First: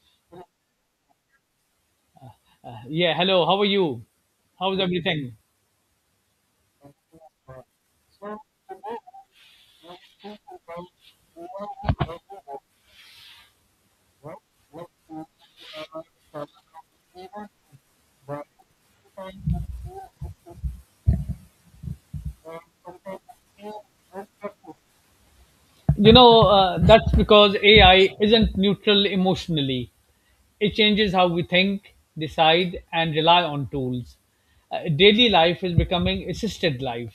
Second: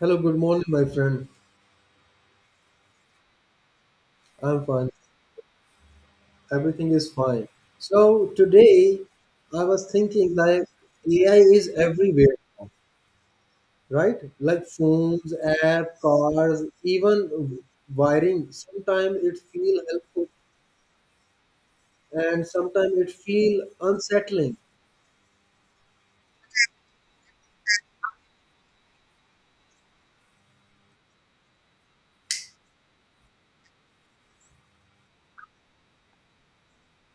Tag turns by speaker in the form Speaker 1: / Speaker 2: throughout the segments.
Speaker 1: Hello, good morning, my friend.
Speaker 2: Yeah, hello. How are you?
Speaker 1: I'm
Speaker 2: How's
Speaker 1: fine.
Speaker 2: everything?
Speaker 1: Everything is fine. So today I was thinking like AI is everywhere, right? Like phones, app, cars, even wiring. Sometimes it feel helpful and sometimes it feel unsettling.
Speaker 2: That's because AI isn't neutral emotionally. It changes how we think, decide, and rely on tools. Daily life is becoming assisted life.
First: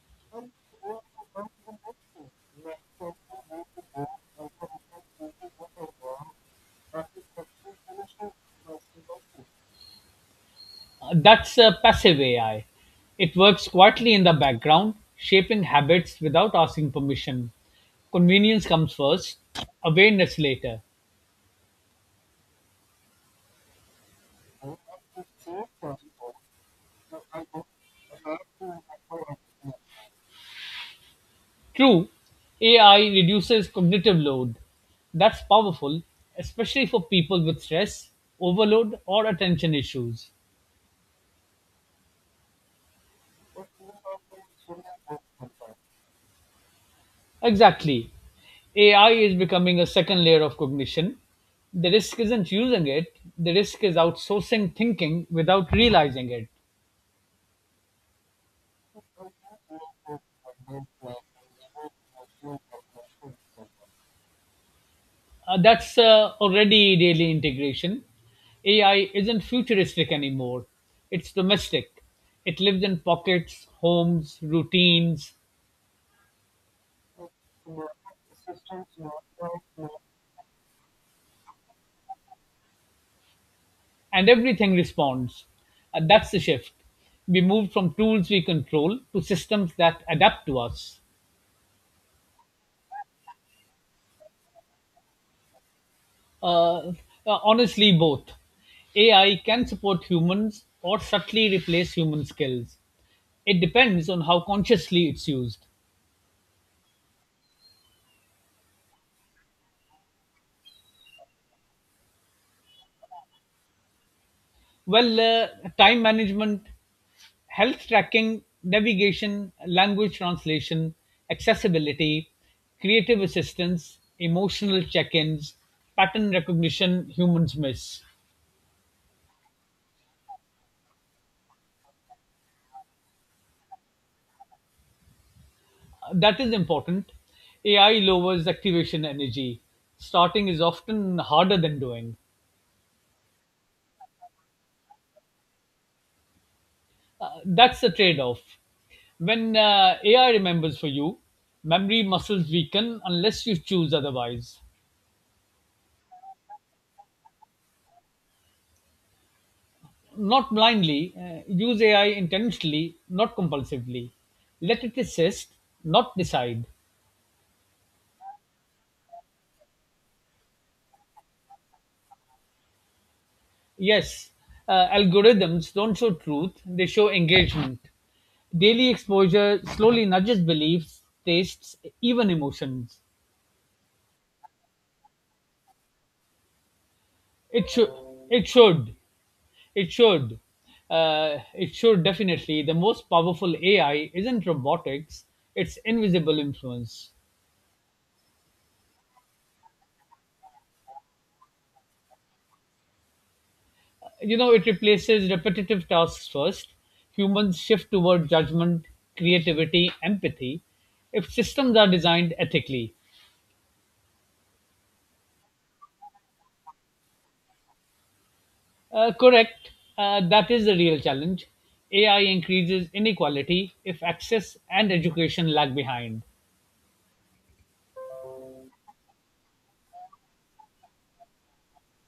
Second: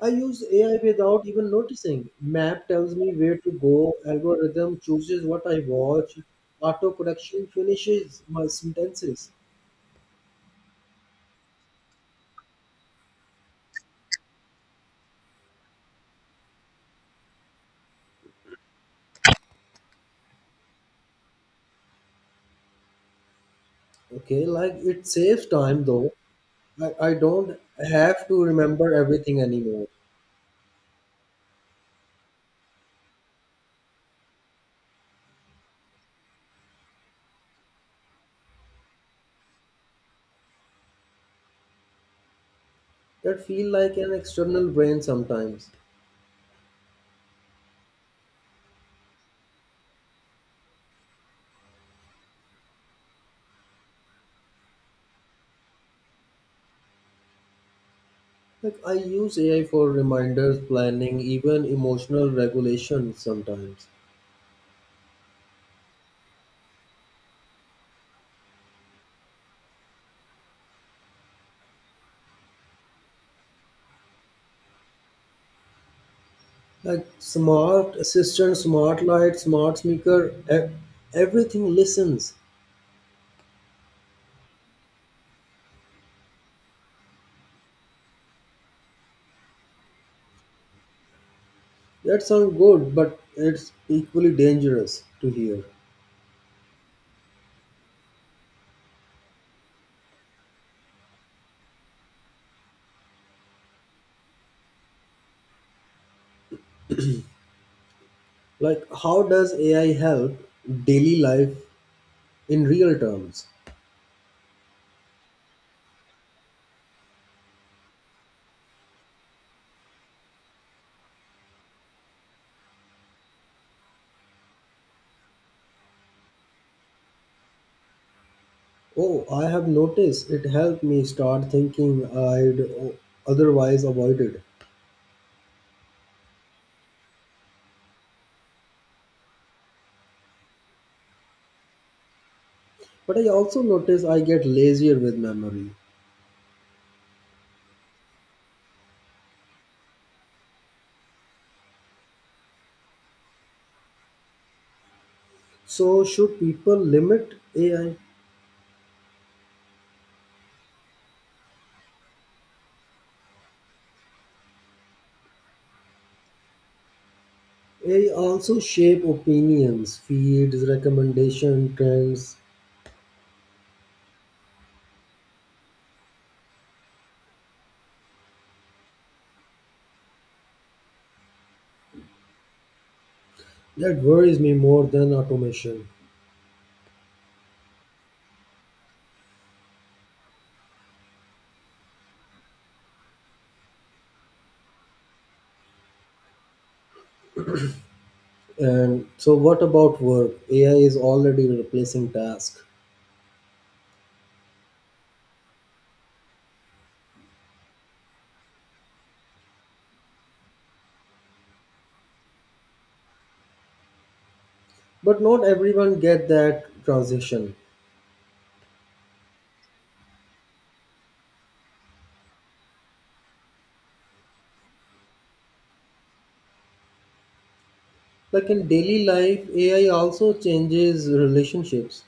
Speaker 1: I use AI without even noticing. Map tells me where to go, algorithm chooses what I watch, auto correction finishes my sentences.
Speaker 2: That's passive AI. It works quietly in the background, shaping habits without asking permission. Convenience comes first, awareness later.
Speaker 1: Okay, like it saves time though, I don't have to remember everything anymore.
Speaker 2: True, AI reduces cognitive load. That's powerful, especially for people with stress, overload, or attention issues.
Speaker 1: That feel like an external brain sometimes.
Speaker 2: Exactly. AI is becoming a second layer of cognition. The risk isn't using it, the risk is outsourcing thinking without realizing it.
Speaker 1: Like I use AI for reminders, planning, even emotional regulation sometimes.
Speaker 2: That's already daily integration. AI isn't futuristic anymore, it's domestic. It lives in pockets, homes, routines,
Speaker 1: Like smart assistant, smart light, smart speaker, everything listens.
Speaker 2: and everything responds. That's the shift. We moved from tools we control to systems that adapt to us.
Speaker 1: That sounds good, but it's equally dangerous to hear.
Speaker 2: Uh, uh, Honestly, both. AI can support humans or subtly replace human skills. It depends on how consciously it's used.
Speaker 1: Like how does AI help daily life in real terms?
Speaker 2: Well, time management, health tracking, navigation, language translation, accessibility, creative assistance, emotional check ins, pattern recognition humans miss.
Speaker 1: Oh, I have noticed it helped me start thinking I'd otherwise avoided.
Speaker 2: That is important. AI lowers activation energy. Starting is often harder than doing.
Speaker 1: But I also notice I get lazier with memory.
Speaker 2: That's the trade off. When AI remembers for you, memory muscles weaken unless you choose otherwise.
Speaker 1: So, should people limit AI?
Speaker 2: Not blindly, use AI intentionally, not compulsively. Let it assist, not decide.
Speaker 1: AI also shape opinions, feeds, recommendation, trends.
Speaker 2: Yes, algorithms don't show truth, they show engagement. Daily exposure slowly nudges beliefs, tastes, even emotions.
Speaker 1: That worries me more than automation.
Speaker 2: It should, it should, it should, it should definitely. The most powerful AI isn't robotics, it's invisible influence.
Speaker 1: And so, what about work? AI is already replacing tasks,
Speaker 2: It replaces repetitive tasks first. Humans shift toward judgment, creativity, empathy if systems are designed ethically.
Speaker 1: but not everyone get that transition.
Speaker 2: Correct. That is the real challenge. AI increases inequality if access and education lag behind.
Speaker 1: Like in daily life, AI also changes relationships.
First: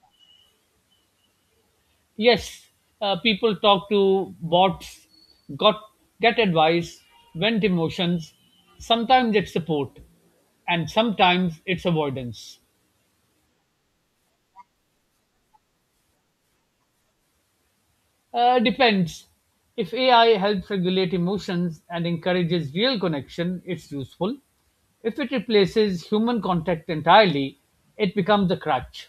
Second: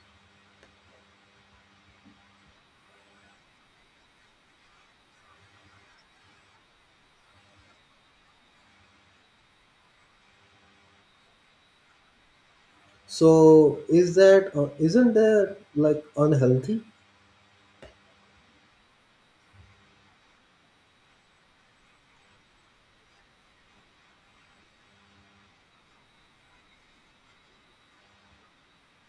Speaker 2: Yes, people talk to bots, got get advice, vent emotions. Sometimes it's support, and sometimes it's avoidance.
Speaker 1: So is that isn't that like unhealthy?
Speaker 2: Depends. If AI helps regulate emotions and encourages real connection, it's useful. If it replaces human contact entirely, it becomes a crutch.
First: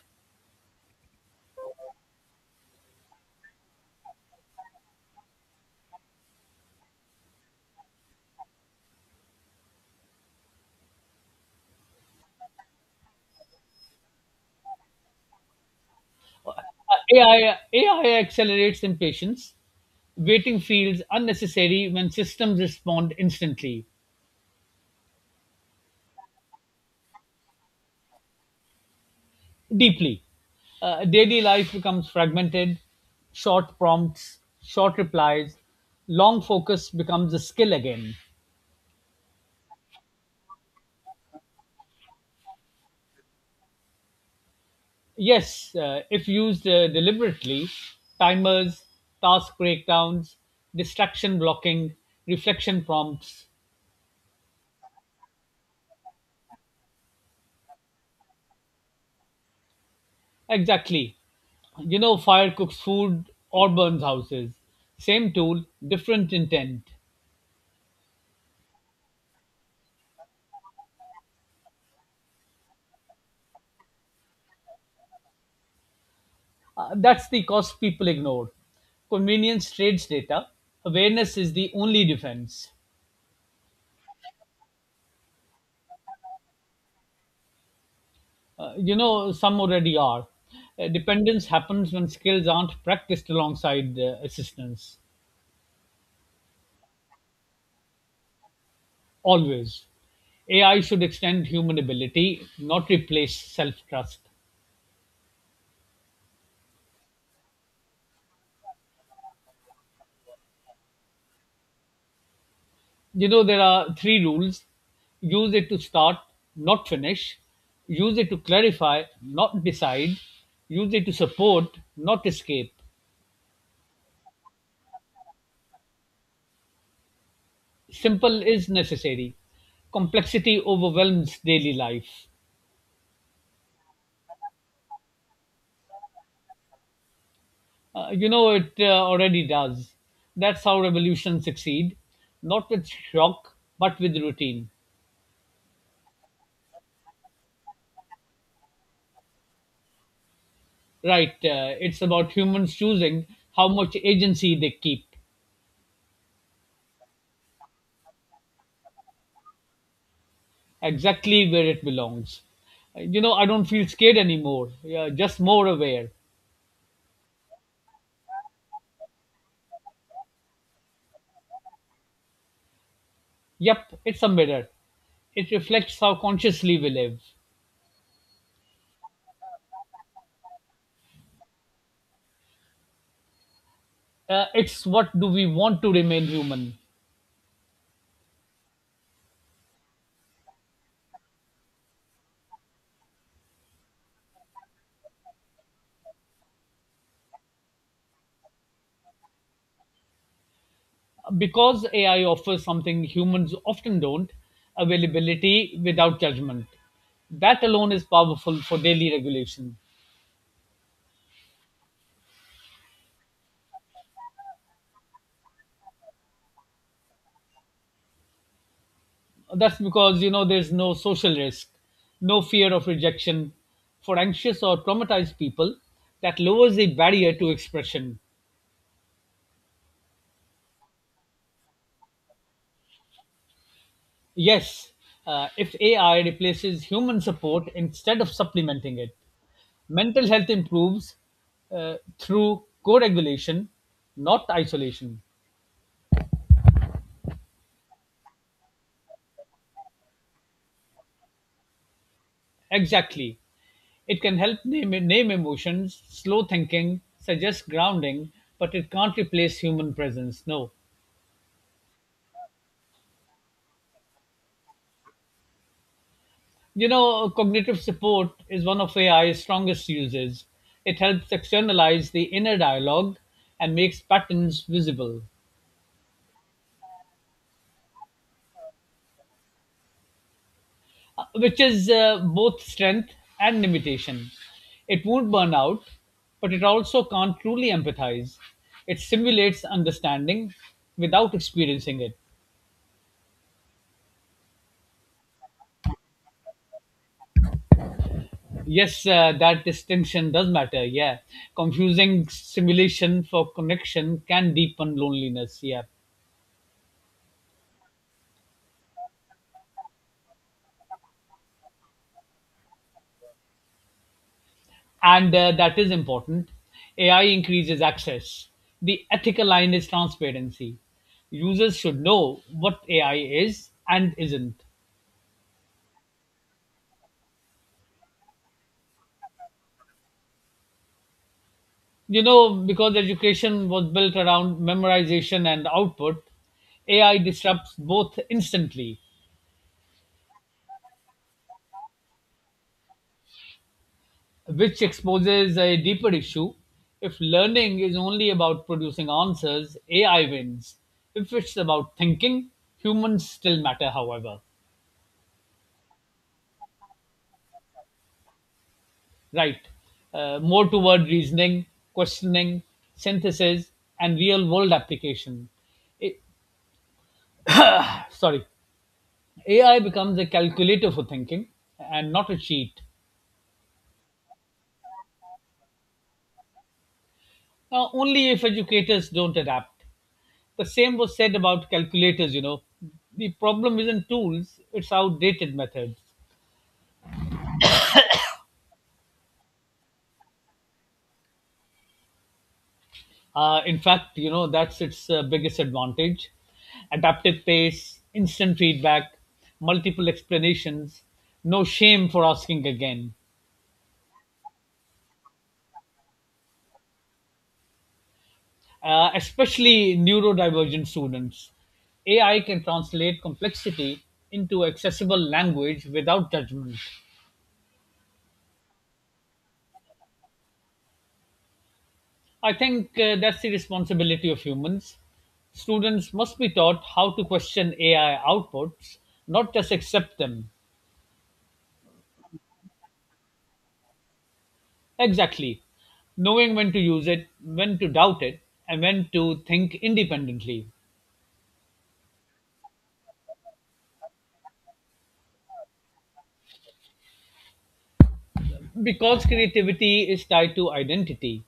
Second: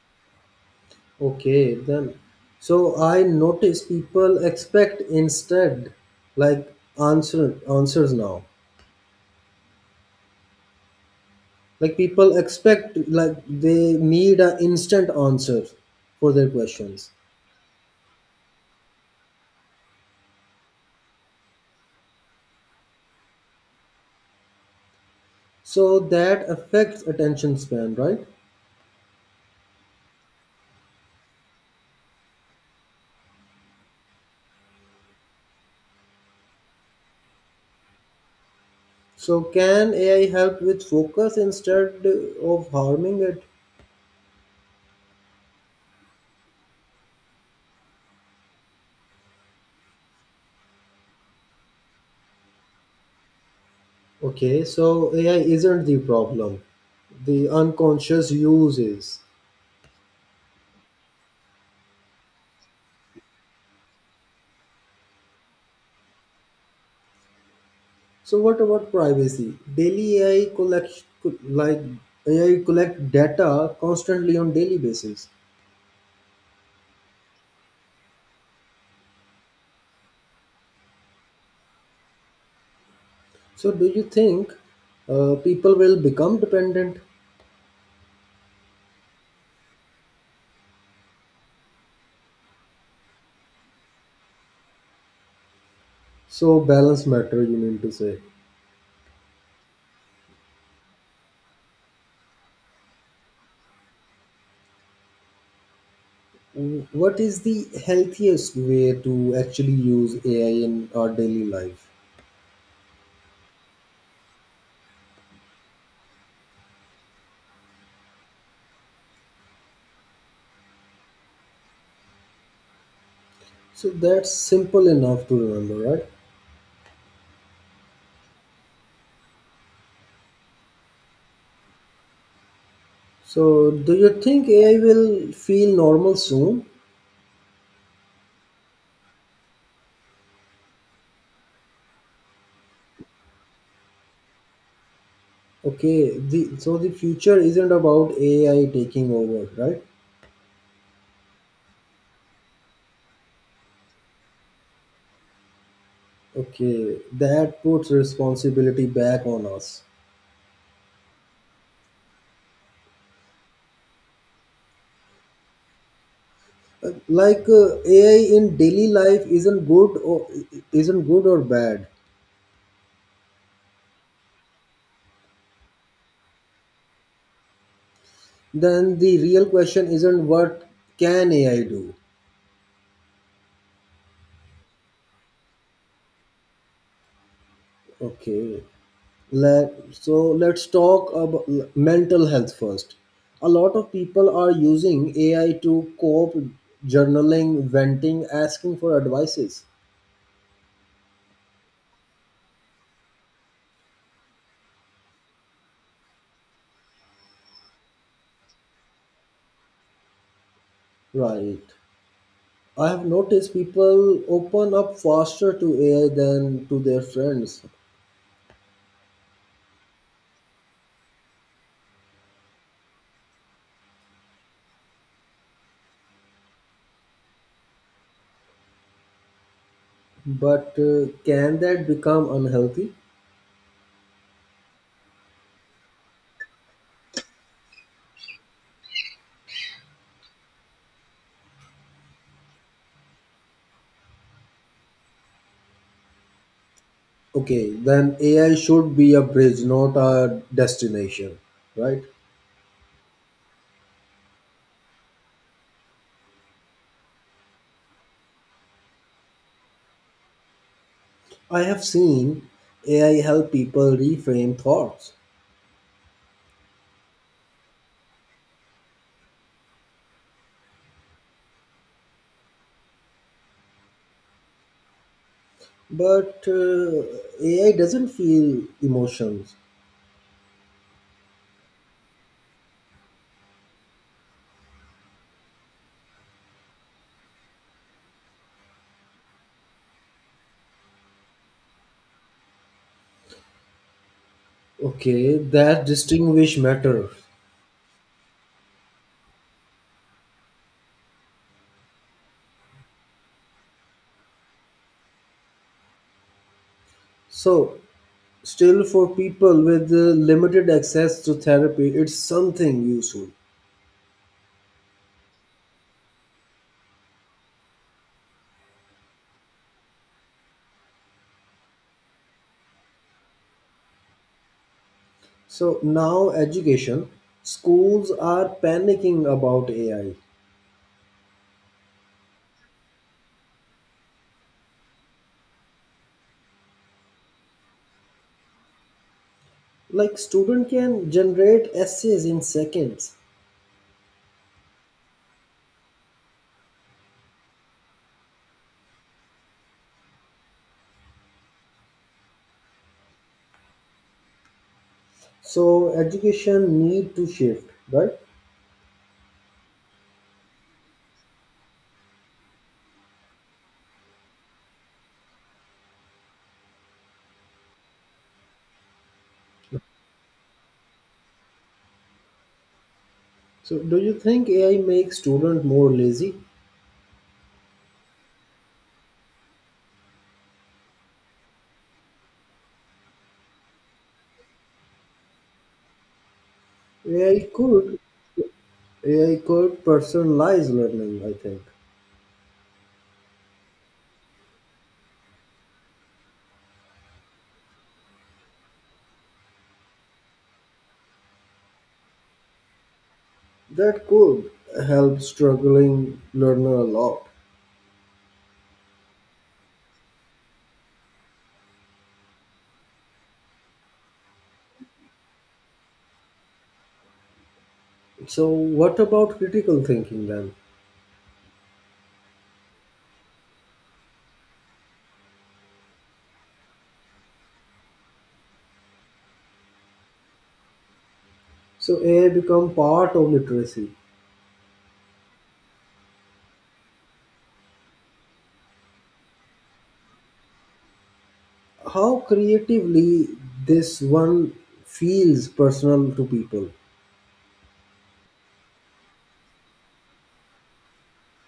Speaker 1: Okay, then. So I notice people expect instead, like answers now. Like people expect like they need an instant answer for their questions.
Speaker 2: AI accelerates impatience. Waiting feels unnecessary when systems respond instantly.
Speaker 1: So that affects attention span, right?
Speaker 2: Deeply. Daily life becomes fragmented, short prompts, short replies, long focus becomes a skill again.
Speaker 1: So can AI help with focus instead of harming it?
Speaker 2: Yes, if used deliberately, timers, task breakdowns, distraction blocking, reflection prompts.
Speaker 1: Okay, so AI isn't the problem. The unconscious use is.
Speaker 2: Exactly. Fire cooks food or burns houses. Same tool, different intent.
Speaker 1: So what about privacy? Daily AI collect like AI collect data constantly on daily basis.
Speaker 2: That's the cost people ignore. Convenience trades data. Awareness is the only defense.
Speaker 1: So do you think people will become dependent?
Speaker 2: Some already are. Dependence happens when skills aren't practiced alongside assistance.
Speaker 1: So balance matter you mean to say.
Speaker 2: Always. AI should extend human ability, not replace self trust.
Speaker 1: What is the healthiest way to actually use AI in our daily life?
Speaker 2: There are three rules: use it to start, not finish, use it to clarify, not decide, use it to support, not escape.
Speaker 1: So that's simple enough to remember, right?
Speaker 2: Simple is necessary. Complexity overwhelms daily life.
Speaker 1: So, do you think AI will feel normal soon?
Speaker 2: It already does. That's how revolutions succeed, not with shock, but with routine.
Speaker 1: Okay, the so the future isn't about AI taking over, right?
Speaker 2: Right, it's about humans choosing how much agency they keep.
Speaker 1: Okay, that puts responsibility back on us.
Speaker 2: Exactly where it belongs. I don't feel scared anymore, yeah, just more aware.
Speaker 1: Like AI in daily life isn't good or bad.
Speaker 2: Yep, it's a mirror. It reflects how consciously we live.
Speaker 1: Then the real question isn't what can AI do?
Speaker 2: It's what do we want to remain human?
Speaker 1: Okay, so let's talk about mental health first. A lot of people are using AI to cope, journaling, venting, asking for advices.
Speaker 2: Because AI offers something humans often don't. Availability without judgment. That alone is powerful for daily regulation.
Speaker 1: Right. I have noticed people open up faster to AI than to their friends.
Speaker 2: That's because, there's no social risk, no fear of rejection. For anxious or traumatized people, that lowers the barrier to expression.
Speaker 1: But can that become unhealthy?
Speaker 2: Yes, if AI replaces human support instead of supplementing it, mental health improves through co regulation, not isolation.
Speaker 1: Okay, then AI should be a bridge, not a destination, right?
Speaker 2: Exactly. It can help name emotions, slow thinking, suggest grounding, but it can't replace human presence. No.
Speaker 1: I have seen AI help people reframe thoughts.
Speaker 2: Cognitive support is one of AI's strongest uses. It helps externalize the inner dialogue and makes patterns visible,
Speaker 1: But AI doesn't feel emotions.
Speaker 2: which is both strength and limitation. It won't burn out, but it also can't truly empathize. It simulates understanding without experiencing it.
Speaker 1: Okay, that distinguish matters.
Speaker 2: Yes, that distinction does matter. Yeah. Confusing simulation for connection can deepen loneliness. Yeah.
Speaker 1: So, still for people with limited access to therapy, it's something useful.
Speaker 2: And that is important. AI increases access. The ethical line is transparency. Users should know what AI is and isn't.
Speaker 1: So, now education, schools are panicking about AI.
Speaker 2: Because education was built around memorization and output, AI disrupts both instantly.
Speaker 1: Like student can generate essays in seconds.
Speaker 2: Which exposes a deeper issue. If learning is only about producing answers, AI wins. If it's about thinking, humans still matter, however.
Speaker 1: So, education need to shift, right?
Speaker 2: Right, more toward reasoning, questioning, synthesis, and real world application. It, sorry, AI becomes a calculator for thinking and not a cheat,
Speaker 1: So, do you think AI makes student more lazy?
Speaker 2: only if educators don't adapt. The same was said about calculators. The problem isn't tools, it's outdated methods.
Speaker 1: AI could AI could personalize learning, I think.
Speaker 2: In fact, that's its biggest advantage. Adaptive pace, instant feedback, multiple explanations, no shame for asking again.
Speaker 1: That could help struggling learner a lot.
Speaker 2: Especially neurodivergent students. AI can translate complexity into accessible language without judgment.
Speaker 1: So what about critical thinking then?
Speaker 2: I think that's the responsibility of humans. Students must be taught how to question AI outputs, not just accept them.
Speaker 1: So AI become part of literacy.
Speaker 2: Exactly. Knowing when to use it, when to doubt it, and when to think independently.
Speaker 1: How creatively this one feels personal to people.
Speaker 2: Because creativity is tied to identity.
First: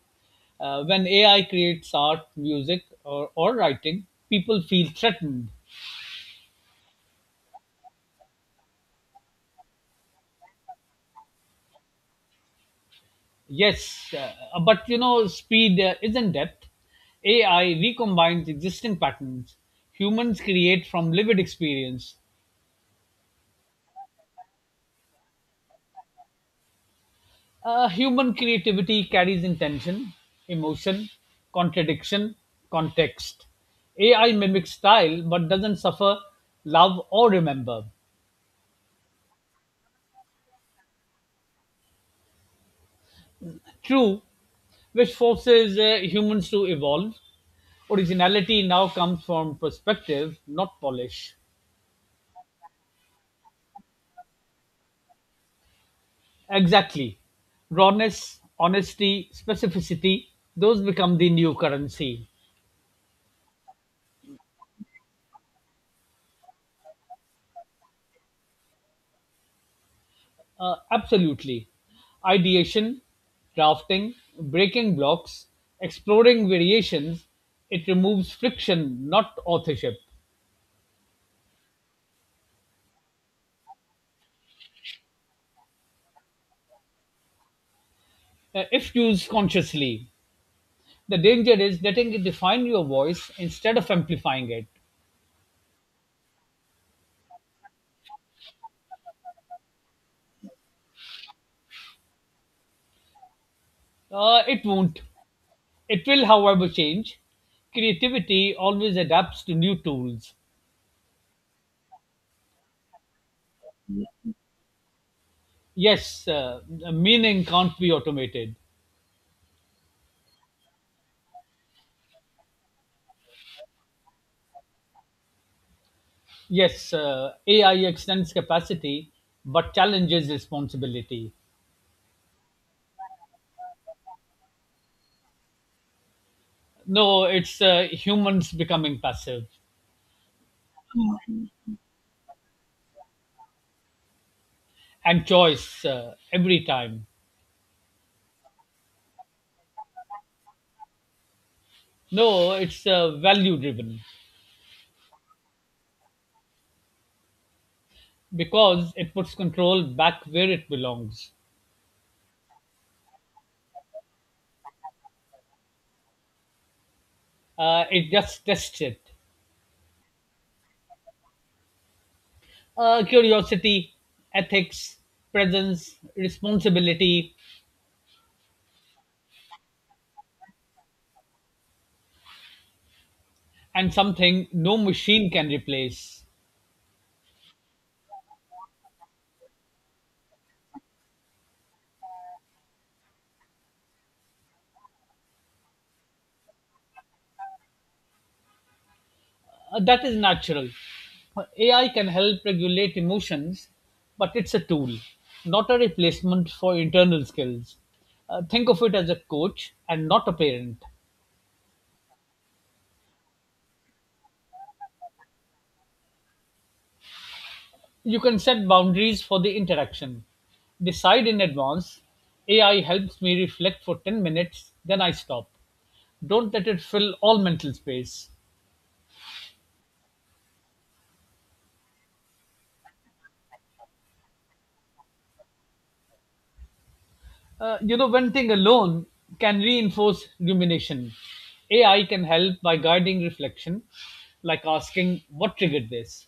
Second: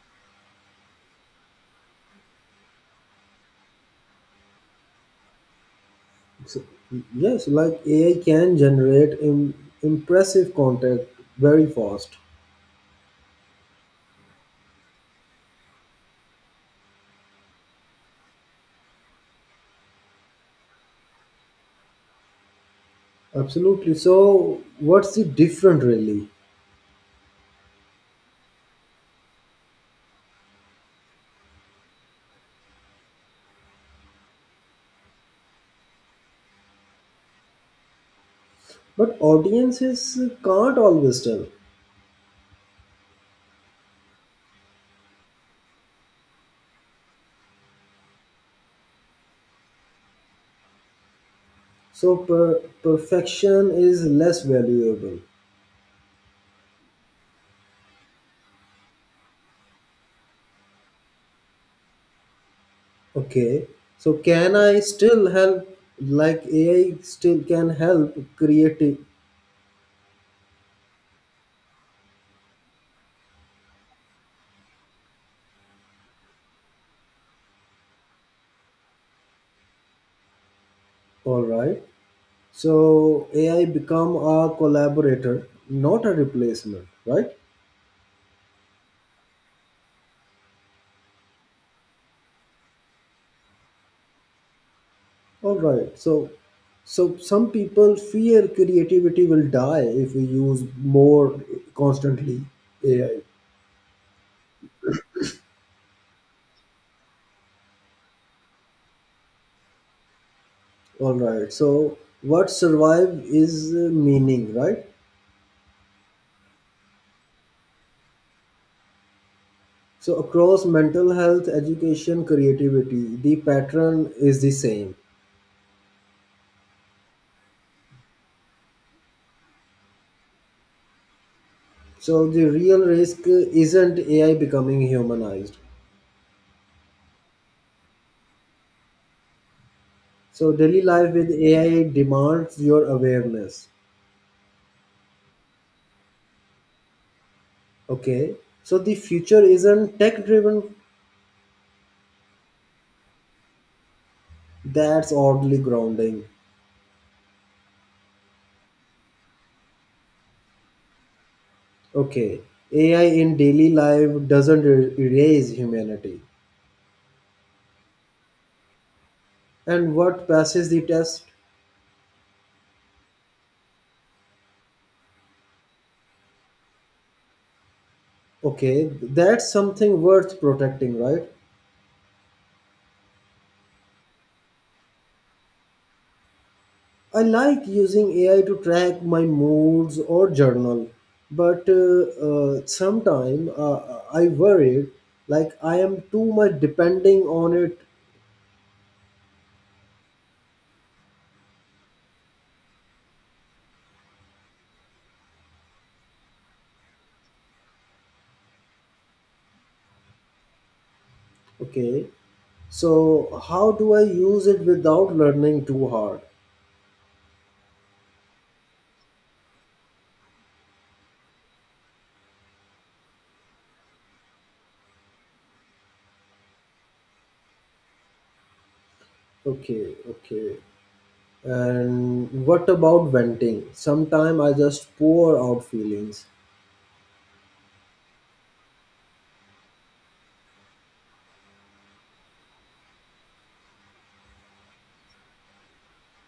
Speaker 2: When AI creates art, music, or writing, people feel threatened.
Speaker 1: So, yes, like AI can generate impressive content very fast.
Speaker 2: Yes, but speed isn't depth. AI recombines existing patterns. Humans create from lived experience.
Speaker 1: Absolutely. So what's the different really?
Speaker 2: Human creativity carries intention, emotion, contradiction, context. AI mimics style but doesn't suffer love or remember.
Speaker 1: But audiences can't always tell.
Speaker 2: True, which forces humans to evolve. Originality now comes from perspective, not polish.
Speaker 1: So perfection is less valuable.
Speaker 2: Exactly. Rawness, honesty, specificity, those become the new currency.
Speaker 1: Okay. So can I still help? Like AI still can help creative.
Speaker 2: Absolutely. Ideation, drafting, breaking blocks, exploring variations, it removes friction, not authorship.
Speaker 1: All right. So AI become a collaborator, not a replacement. Right.
Speaker 2: If used consciously, the danger is letting it define your voice instead of amplifying it.
Speaker 1: All right. So some people fear creativity will die if we use more constantly AI.
Speaker 2: It won't. It will, however, change. Creativity always adapts to new tools.
Speaker 1: All right. So what survive is meaning, right?
Speaker 2: Yes, meaning can't be automated.
Speaker 1: So, across mental health, education, creativity, the pattern is the same.
Speaker 2: Yes, AI extends capacity but challenges responsibility.
Speaker 1: So, the real risk isn't AI becoming humanized.
Speaker 2: No, it's humans becoming passive
Speaker 1: So, daily life with AI demands your awareness.
Speaker 2: and choice every time.
Speaker 1: Okay. So, the future isn't tech driven,
Speaker 2: No, it's value driven
Speaker 1: that's oddly grounding.
Speaker 2: because it puts control back where it belongs.
Speaker 1: Okay. AI in daily life doesn't erase humanity.
Speaker 2: It just tests it.
Speaker 1: And what passes the test?
Speaker 2: Curiosity, ethics, presence, responsibility,
Speaker 1: Okay. That's something worth protecting, right?
Speaker 2: and something no machine can replace.
Speaker 1: I like using AI to track my moods or journal, but sometimes I worry like I am too much depending on it.
Speaker 2: That is natural. AI can help regulate emotions, but it's a tool, not a replacement for internal skills. Think of it as a coach and not a parent.
Speaker 1: Okay, so how do I use it without learning too hard?
Speaker 2: You can set boundaries for the interaction. Decide in advance: AI helps me reflect for 10 minutes, then I stop. Don't let it fill all mental space.
Speaker 1: Okay, okay. And what about venting? Sometimes I just pour out feelings.
Speaker 2: One thing alone can reinforce rumination. AI can help by guiding reflection, like asking, "What triggered this?"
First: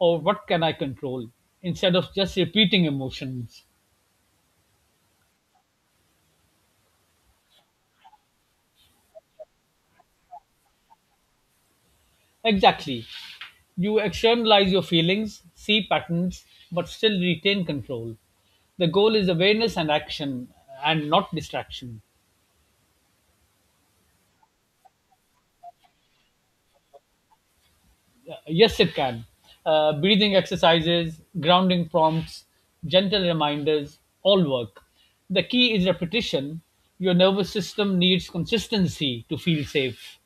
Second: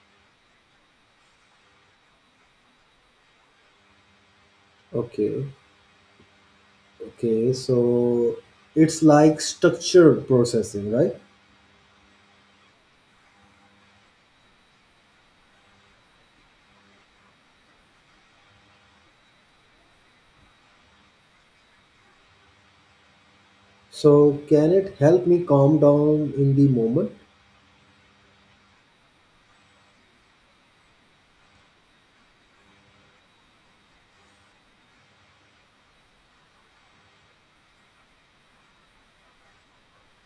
Speaker 2: or "What can I control?" instead of just repeating emotions.
Speaker 1: Okay, okay. So it's like structured processing, right?
Speaker 2: Exactly. You externalize your feelings, see patterns, but still retain control. The goal is awareness and action, and not distraction.
Speaker 1: So can it help me calm down in the moment?
Speaker 2: Yes, it can. Breathing exercises, grounding prompts, gentle reminders, all work. The key is repetition. Your nervous system needs consistency to feel safe,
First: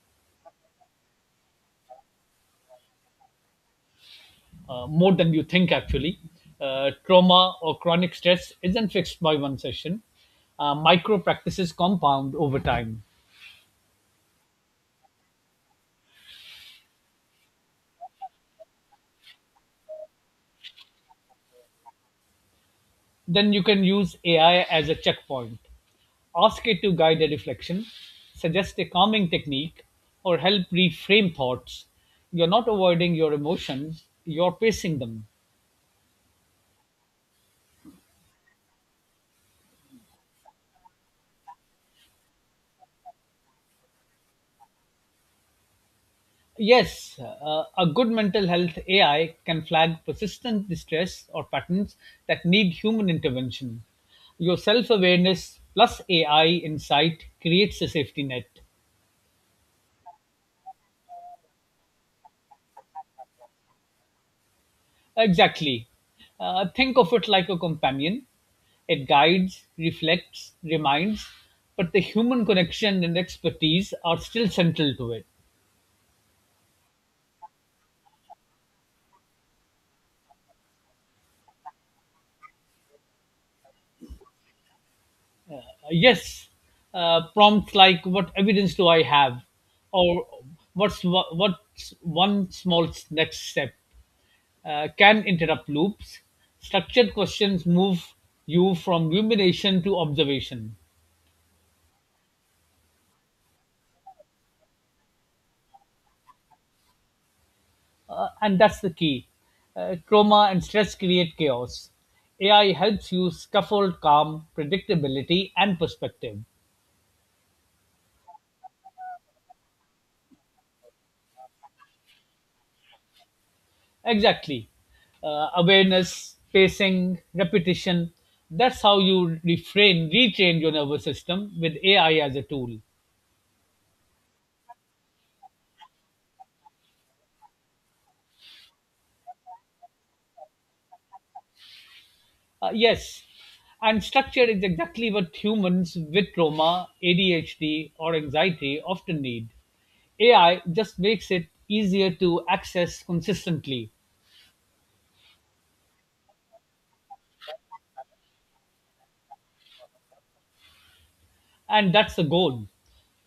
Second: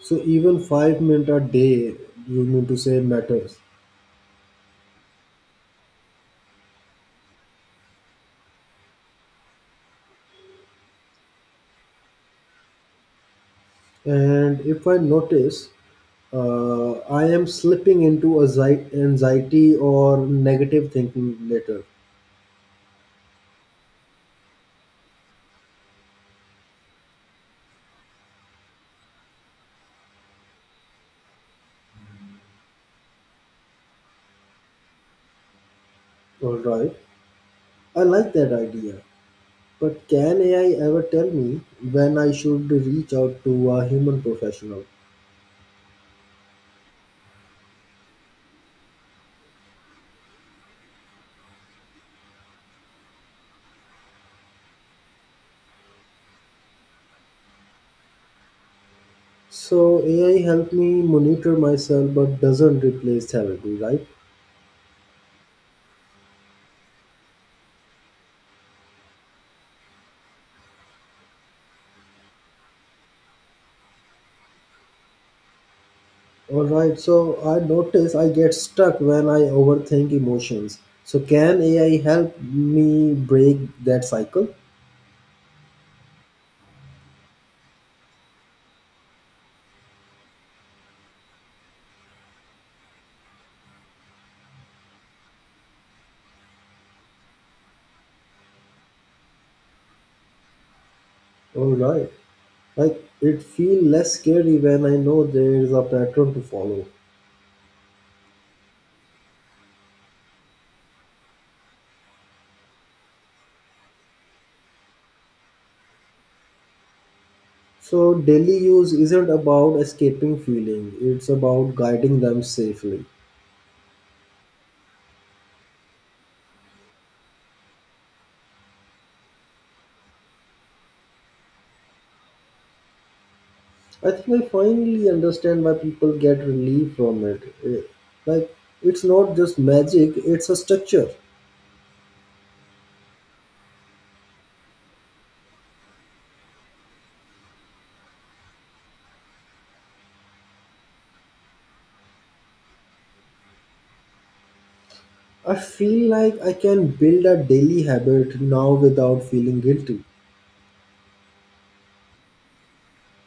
Speaker 1: So even 5 minutes a day, you mean to say matters.
Speaker 2: more than you think, actually. Trauma or chronic stress isn't fixed by one session. Micro practices compound over time.
Speaker 1: And if I notice, I am slipping into anxiety or negative thinking later.
Speaker 2: Then you can use AI as a checkpoint. Ask it to guide a reflection, suggest a calming technique, or help reframe thoughts. You're not avoiding your emotions, you're pacing them.
Speaker 1: All right, I like that idea. But can AI ever tell me when I should reach out to a human professional?
Speaker 2: Yes, a good mental health AI can flag persistent distress or patterns that need human intervention. Your self awareness plus AI insight creates a safety net.
Speaker 1: So AI help me monitor myself, but doesn't replace therapy, right?
Speaker 2: Exactly. Think of it like a companion. It guides, reflects, reminds, but the human connection and expertise are still central to it.
Speaker 1: All right, so I notice I get stuck when I overthink emotions. So can AI help me break that cycle?
Speaker 2: Yes, prompts like "What evidence do I have?" or "What's one small next step?" Can interrupt loops. Structured questions move you from rumination to observation.
Speaker 1: All right, like it feel less scary when I know there is a pattern to follow.
Speaker 2: And that's the key. Trauma and stress create chaos. AI helps you scaffold calm, predictability, and perspective.
Speaker 1: So daily use isn't about escaping feeling; it's about guiding them safely.
Speaker 2: Exactly. Awareness, pacing, repetition. That's how you retrain your nervous system with AI as a tool.
Speaker 1: I think I finally understand why people get relief from it. Like it's not just magic; it's a structure.
Speaker 2: Yes. And structure is exactly what humans with trauma, ADHD, or anxiety often need. AI just makes it easier to access consistently.
Speaker 1: I feel like I can build a daily habit now without feeling guilty.
Speaker 2: And that's the goal.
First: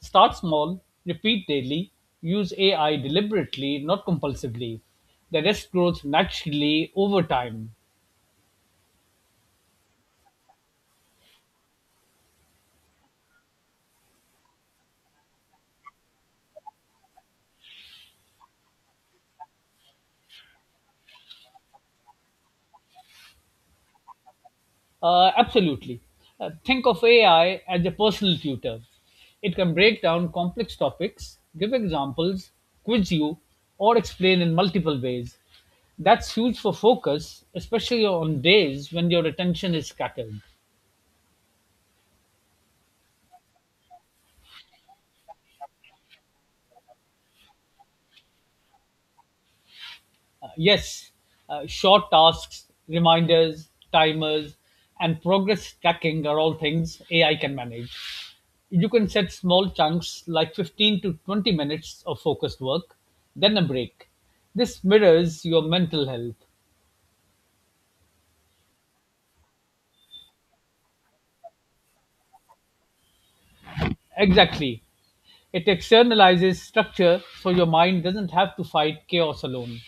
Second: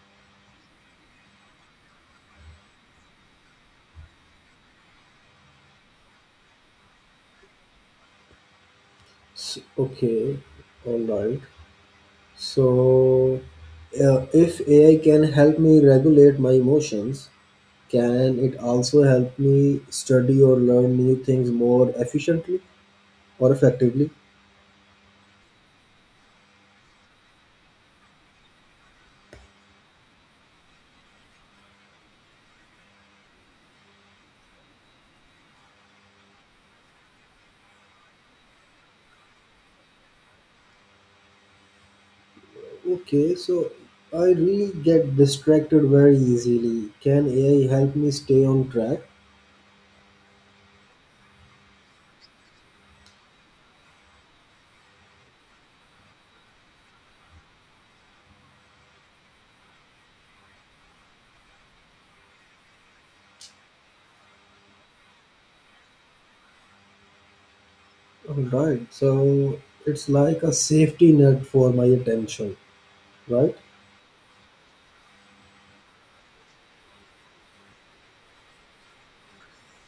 Speaker 2: Start small, repeat daily, use AI deliberately, not compulsively. The rest grows naturally over time.
Speaker 1: S okay, all right. So, if AI can help me regulate my emotions, can it also help me study or learn new things more efficiently or effectively?
Speaker 2: Absolutely. Think of AI as a personal tutor. It can break down complex topics, give examples, quiz you, or explain in multiple ways. That's huge for focus, especially on days when your attention is scattered.
Speaker 1: Okay, so I really get distracted very easily. Can AI help me stay on track?
Speaker 2: Yes, short tasks, reminders, timers, and progress tracking are all things AI can manage. You can set small chunks like 15 to 20 minutes of focused work, then a break. This mirrors your mental health.
Speaker 1: All right, so it's like a safety net for my attention, right?
Speaker 2: Exactly. It externalizes structure so your mind doesn't have to fight chaos alone.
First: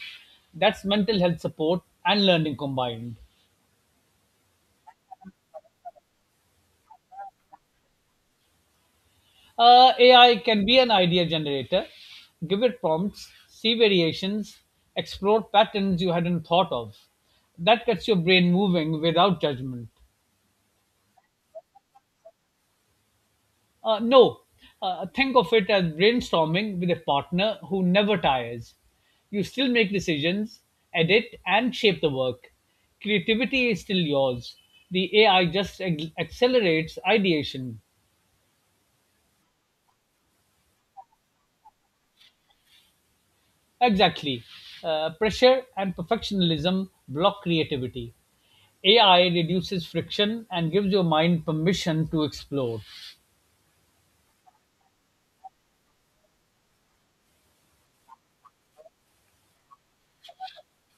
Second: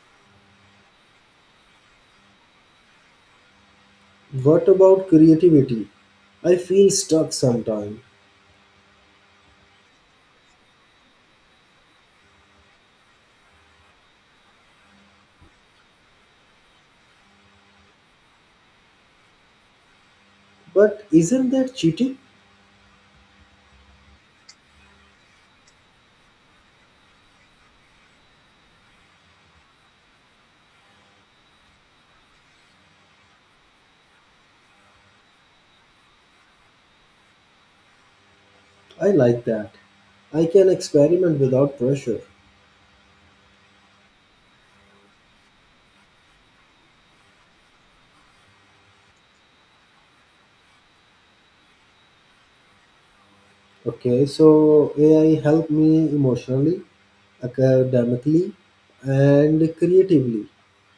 Speaker 2: That's mental health support and learning combined.
Speaker 1: What about creativity? I feel stuck sometimes.
Speaker 2: AI can be an idea generator. Give it prompts, see variations, explore patterns you hadn't thought of. That gets your brain moving without judgment.
Speaker 1: But isn't that cheating?
Speaker 2: No, think of it as brainstorming with a partner who never tires. You still make decisions, edit, and shape the work. Creativity is still yours. The AI just accelerates ideation.
Speaker 1: I like that. I can experiment without pressure.
Speaker 2: Exactly. Pressure and perfectionism block creativity. AI reduces friction and gives your mind permission to explore.
Speaker 1: Okay, so AI help me emotionally, academically, and creatively.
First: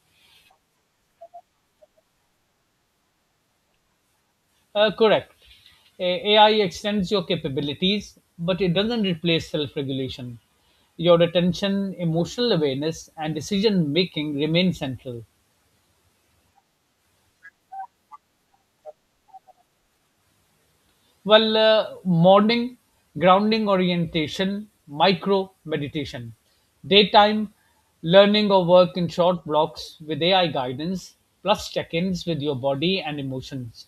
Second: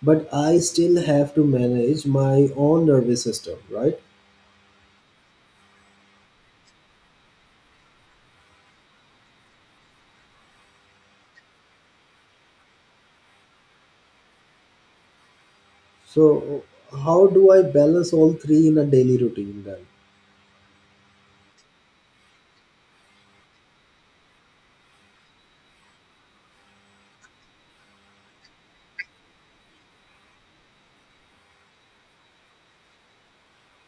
Speaker 1: But I still have to manage my own nervous system, right?
Speaker 2: Correct. AI extends your capabilities, but it doesn't replace self regulation. Your attention, emotional awareness, and decision making remain central.
Speaker 1: So how do I balance all three in a daily routine then?
Speaker 2: Morning grounding orientation, micro meditation, daytime learning or work in short blocks with AI guidance, plus check ins with your body and emotions.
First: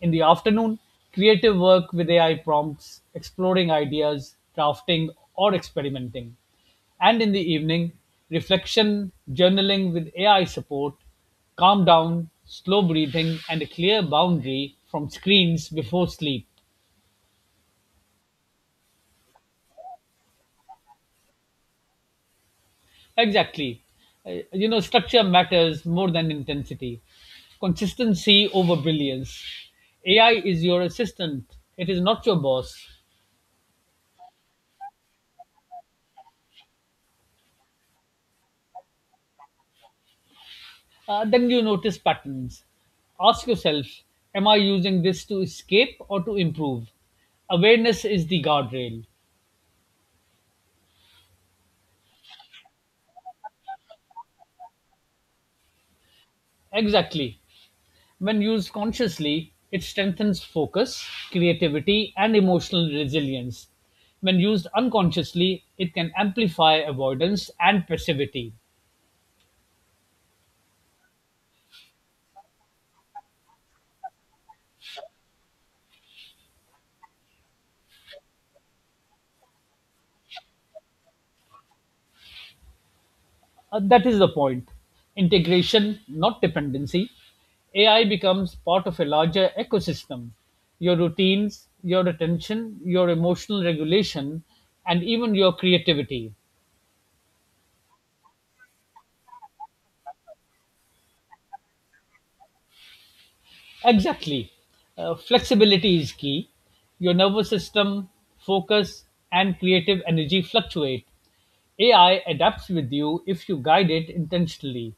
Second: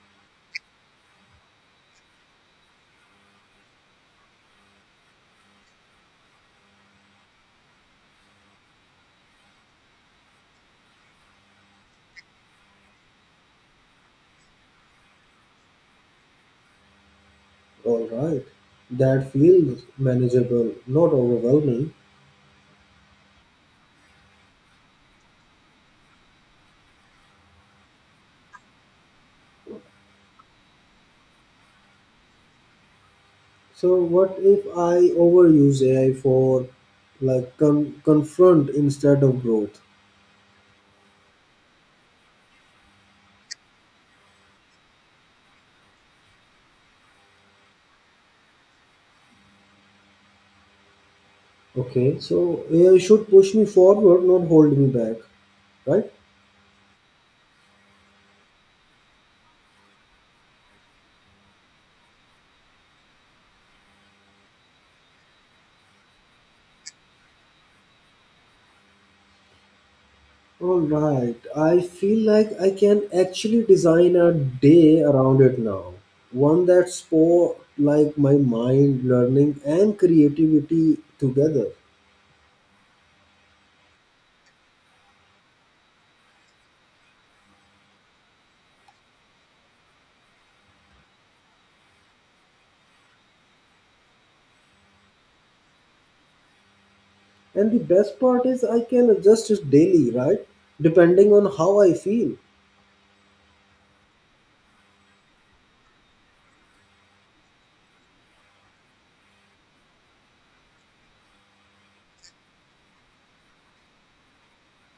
Speaker 2: In the afternoon, creative work with AI prompts, exploring ideas, drafting, or experimenting. And in the evening, reflection, journaling with AI support, calm down, slow breathing, and a clear boundary from screens before sleep.
Speaker 1: All right. That feels manageable, not overwhelming.
Speaker 2: Exactly. Structure matters more than intensity. Consistency over brilliance. AI is your assistant, it is not your boss.
Speaker 1: So what if I overuse AI for like confront instead of growth?
Speaker 2: Then you notice patterns. Ask yourself, am I using this to escape or to improve? Awareness is the guardrail.
Speaker 1: Okay. So AI should push me forward, not hold me back, right?
Speaker 2: Exactly. When used consciously, it strengthens focus, creativity, and emotional resilience. When used unconsciously, it can amplify avoidance and passivity.
Speaker 1: All right. I feel like I can actually design a day around it now. One that sport like my mind, learning, and creativity together.
Speaker 2: That is the point. Integration, not dependency. AI becomes part of a larger ecosystem. Your routines, your attention, your emotional regulation, and even your creativity.
Speaker 1: And the best part is I can adjust it daily, right? Depending on how I feel.
Speaker 2: Exactly. Flexibility is key. Your nervous system, focus, and creative energy fluctuate. AI adapts with you if you guide it intentionally.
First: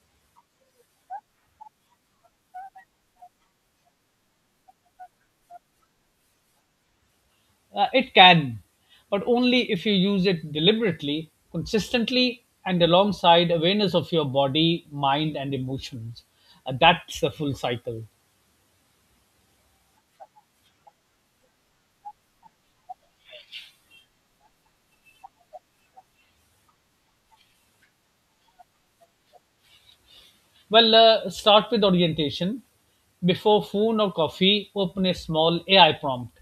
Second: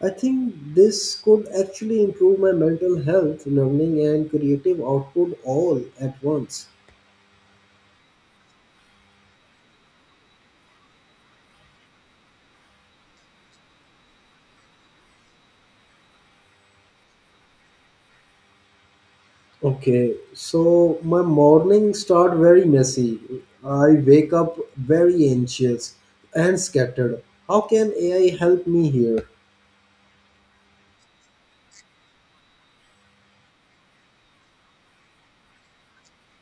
Speaker 1: I think this could actually improve my mental health, learning, and creative output all at once.
Speaker 2: It can, but only if you use it deliberately, consistently, and alongside awareness of your body, mind, and emotions. That's the full cycle.
Speaker 1: Okay, so my mornings start very messy. I wake up very anxious and scattered. How can AI help me here?
Speaker 2: Start with orientation. Before phone or coffee, open a small AI prompt.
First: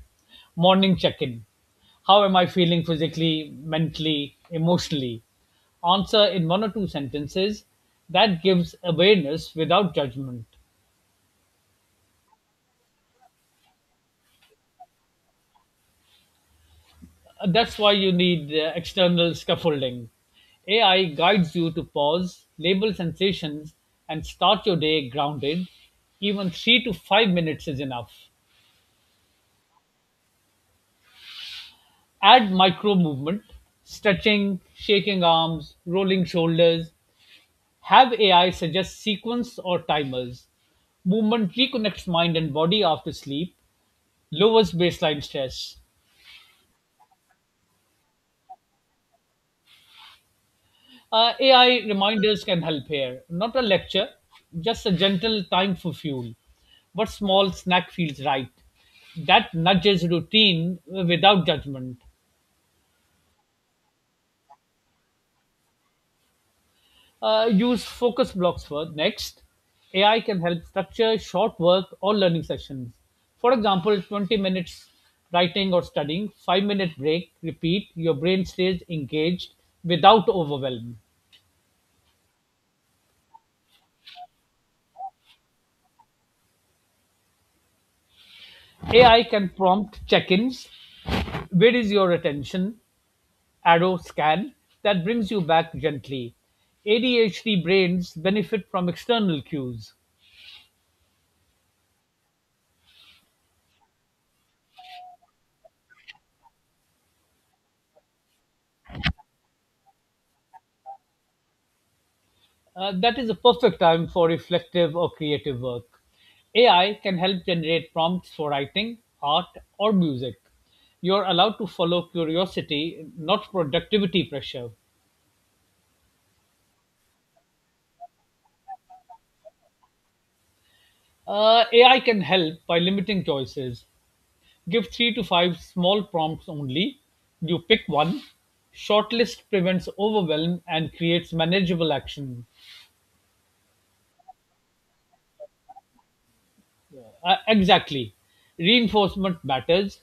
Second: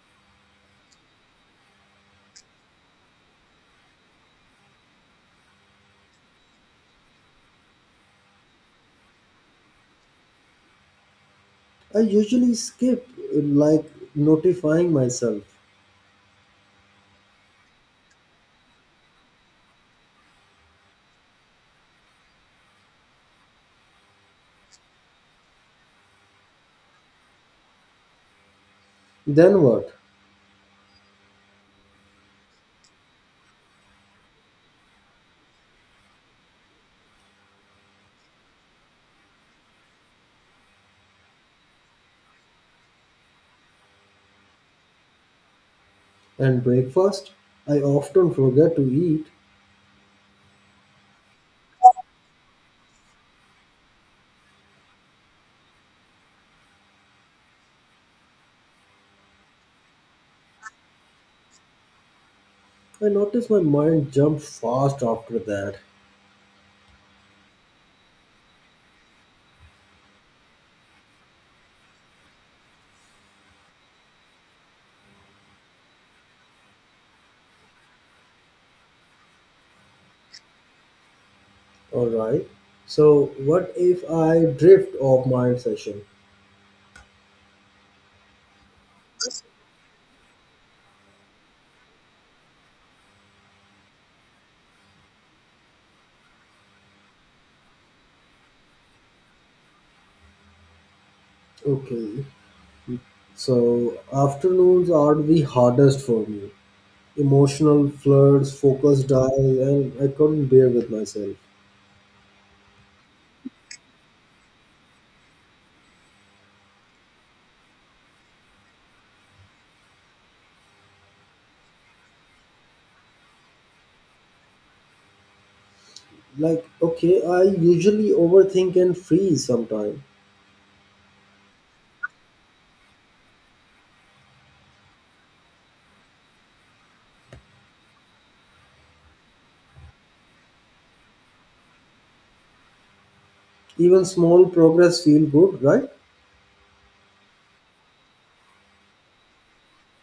Speaker 2: Morning check in. How am I feeling physically, mentally, emotionally? Answer in one or two sentences. That gives awareness without judgment.
Speaker 1: I usually skip like notifying myself.
Speaker 2: That's why you need external scaffolding. AI guides you to pause, label sensations, and start your day grounded. Even 3 to 5 minutes is enough.
Speaker 1: Then what?
Speaker 2: Add micro movement, stretching, shaking arms, rolling shoulders. Have AI suggest sequence or timers. Movement reconnects mind and body after sleep, lowers baseline stress.
Speaker 1: And breakfast? I often forget to eat.
Speaker 2: AI reminders can help here. Not a lecture, just a gentle time for fuel. But small snack feels right. That nudges routine without judgment.
Speaker 1: I notice my mind jumps fast after that.
Speaker 2: Use focus blocks for next. AI can help structure short work or learning sessions. For example, 20 minutes writing or studying, 5-minute break, repeat. Your brain stays engaged without overwhelm.
Speaker 1: All right. So, what if I drift off my session?
Speaker 2: AI can prompt check ins. Where is your attention? Arrow scan that brings you back gently. ADHD brains benefit from external cues.
Speaker 1: Okay. So, afternoons are the hardest for me. Emotional floods, focus dial, and I couldn't bear with myself.
Speaker 2: That is a perfect time for reflective or creative work. AI can help generate prompts for writing, art, or music. You're allowed to follow curiosity, not productivity pressure.
Speaker 1: Like, okay, I usually overthink and freeze sometimes.
Speaker 2: AI can help by limiting choices. Give 3 to 5 small prompts only. You pick one. Shortlist prevents overwhelm and creates manageable action.
Speaker 1: Even small progress feel good, right?
Speaker 2: Exactly. Reinforcement matters.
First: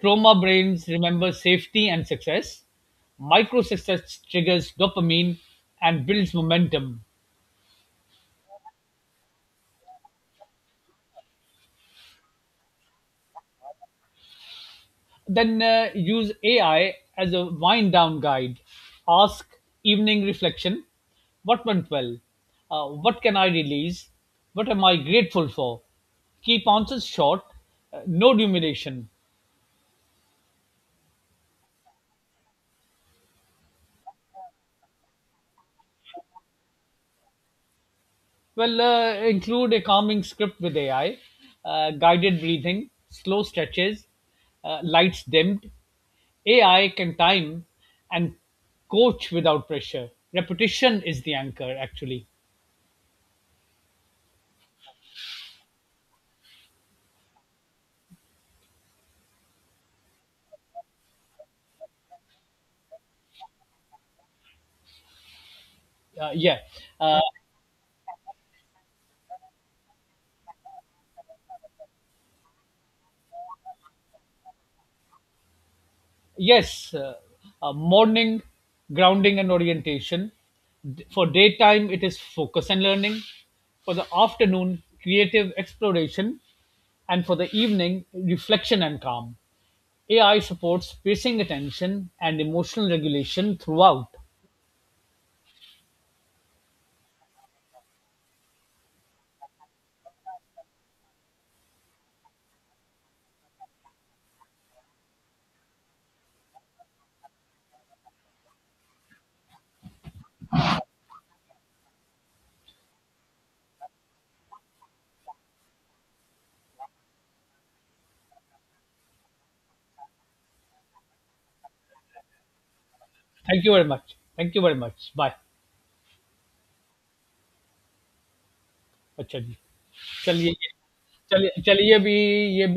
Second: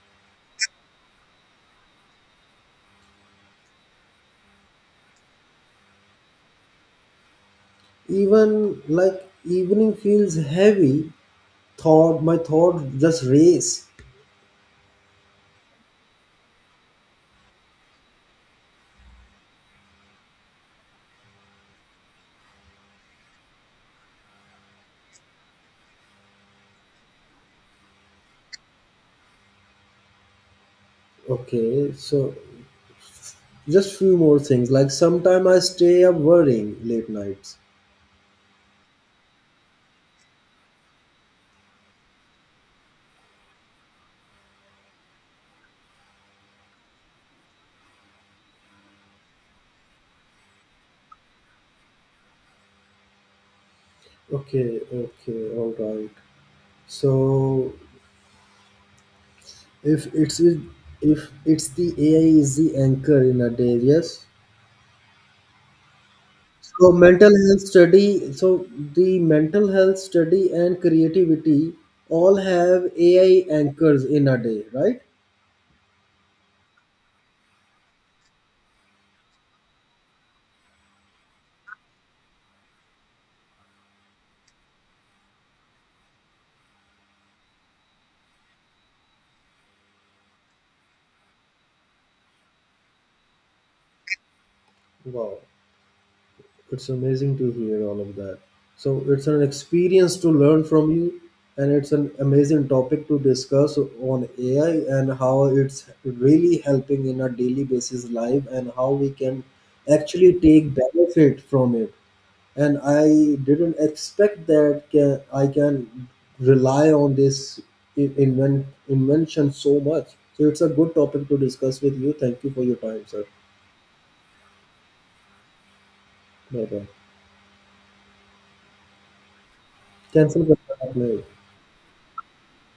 Speaker 2: Trauma brains remember safety and success. Micro success triggers dopamine and builds momentum.
Speaker 1: Even like evening feels heavy. Thought my thoughts just race.
Speaker 2: Then use AI as a wind down guide. Ask evening reflection what went well? What can I release? What am I grateful for? Keep answers short, no rumination.
Speaker 1: Okay, so just few more things, like sometime I stay up worrying late nights.
Speaker 2: Include a calming script with AI, guided breathing, slow stretches, lights dimmed. AI can time and coach without pressure. Repetition is the anchor, actually.
Speaker 1: Okay, okay, all right. So if it's if it's the AI is the anchor in a day, yes.
Speaker 2: Yeah.
Speaker 1: So
Speaker 2: Uh,
Speaker 1: mental health study, so the mental health study and creativity all have AI anchors in a day, right?
Speaker 2: Yes, morning grounding and orientation. For daytime, it is focus and learning. For the afternoon, creative exploration. And for the evening, reflection and calm. AI supports spacing attention and emotional regulation throughout.
Speaker 1: Wow. It's amazing to hear all of that. So it's an experience to learn from you, and it's an amazing topic to discuss on AI and how it's really helping in our daily basis life and how we can actually take benefit from it. And I didn't expect that I can rely on this invention so much. So it's a good topic to discuss with you. Thank you for your time, sir.
Speaker 2: Thank you very much. Thank you very much. Bye.
Speaker 1: Bye bye.
Speaker 2: अच्छा जी,
Speaker 1: Cancel.
Speaker 2: चलिए,
Speaker 1: करना अपने।
Speaker 2: चलिए ये भी।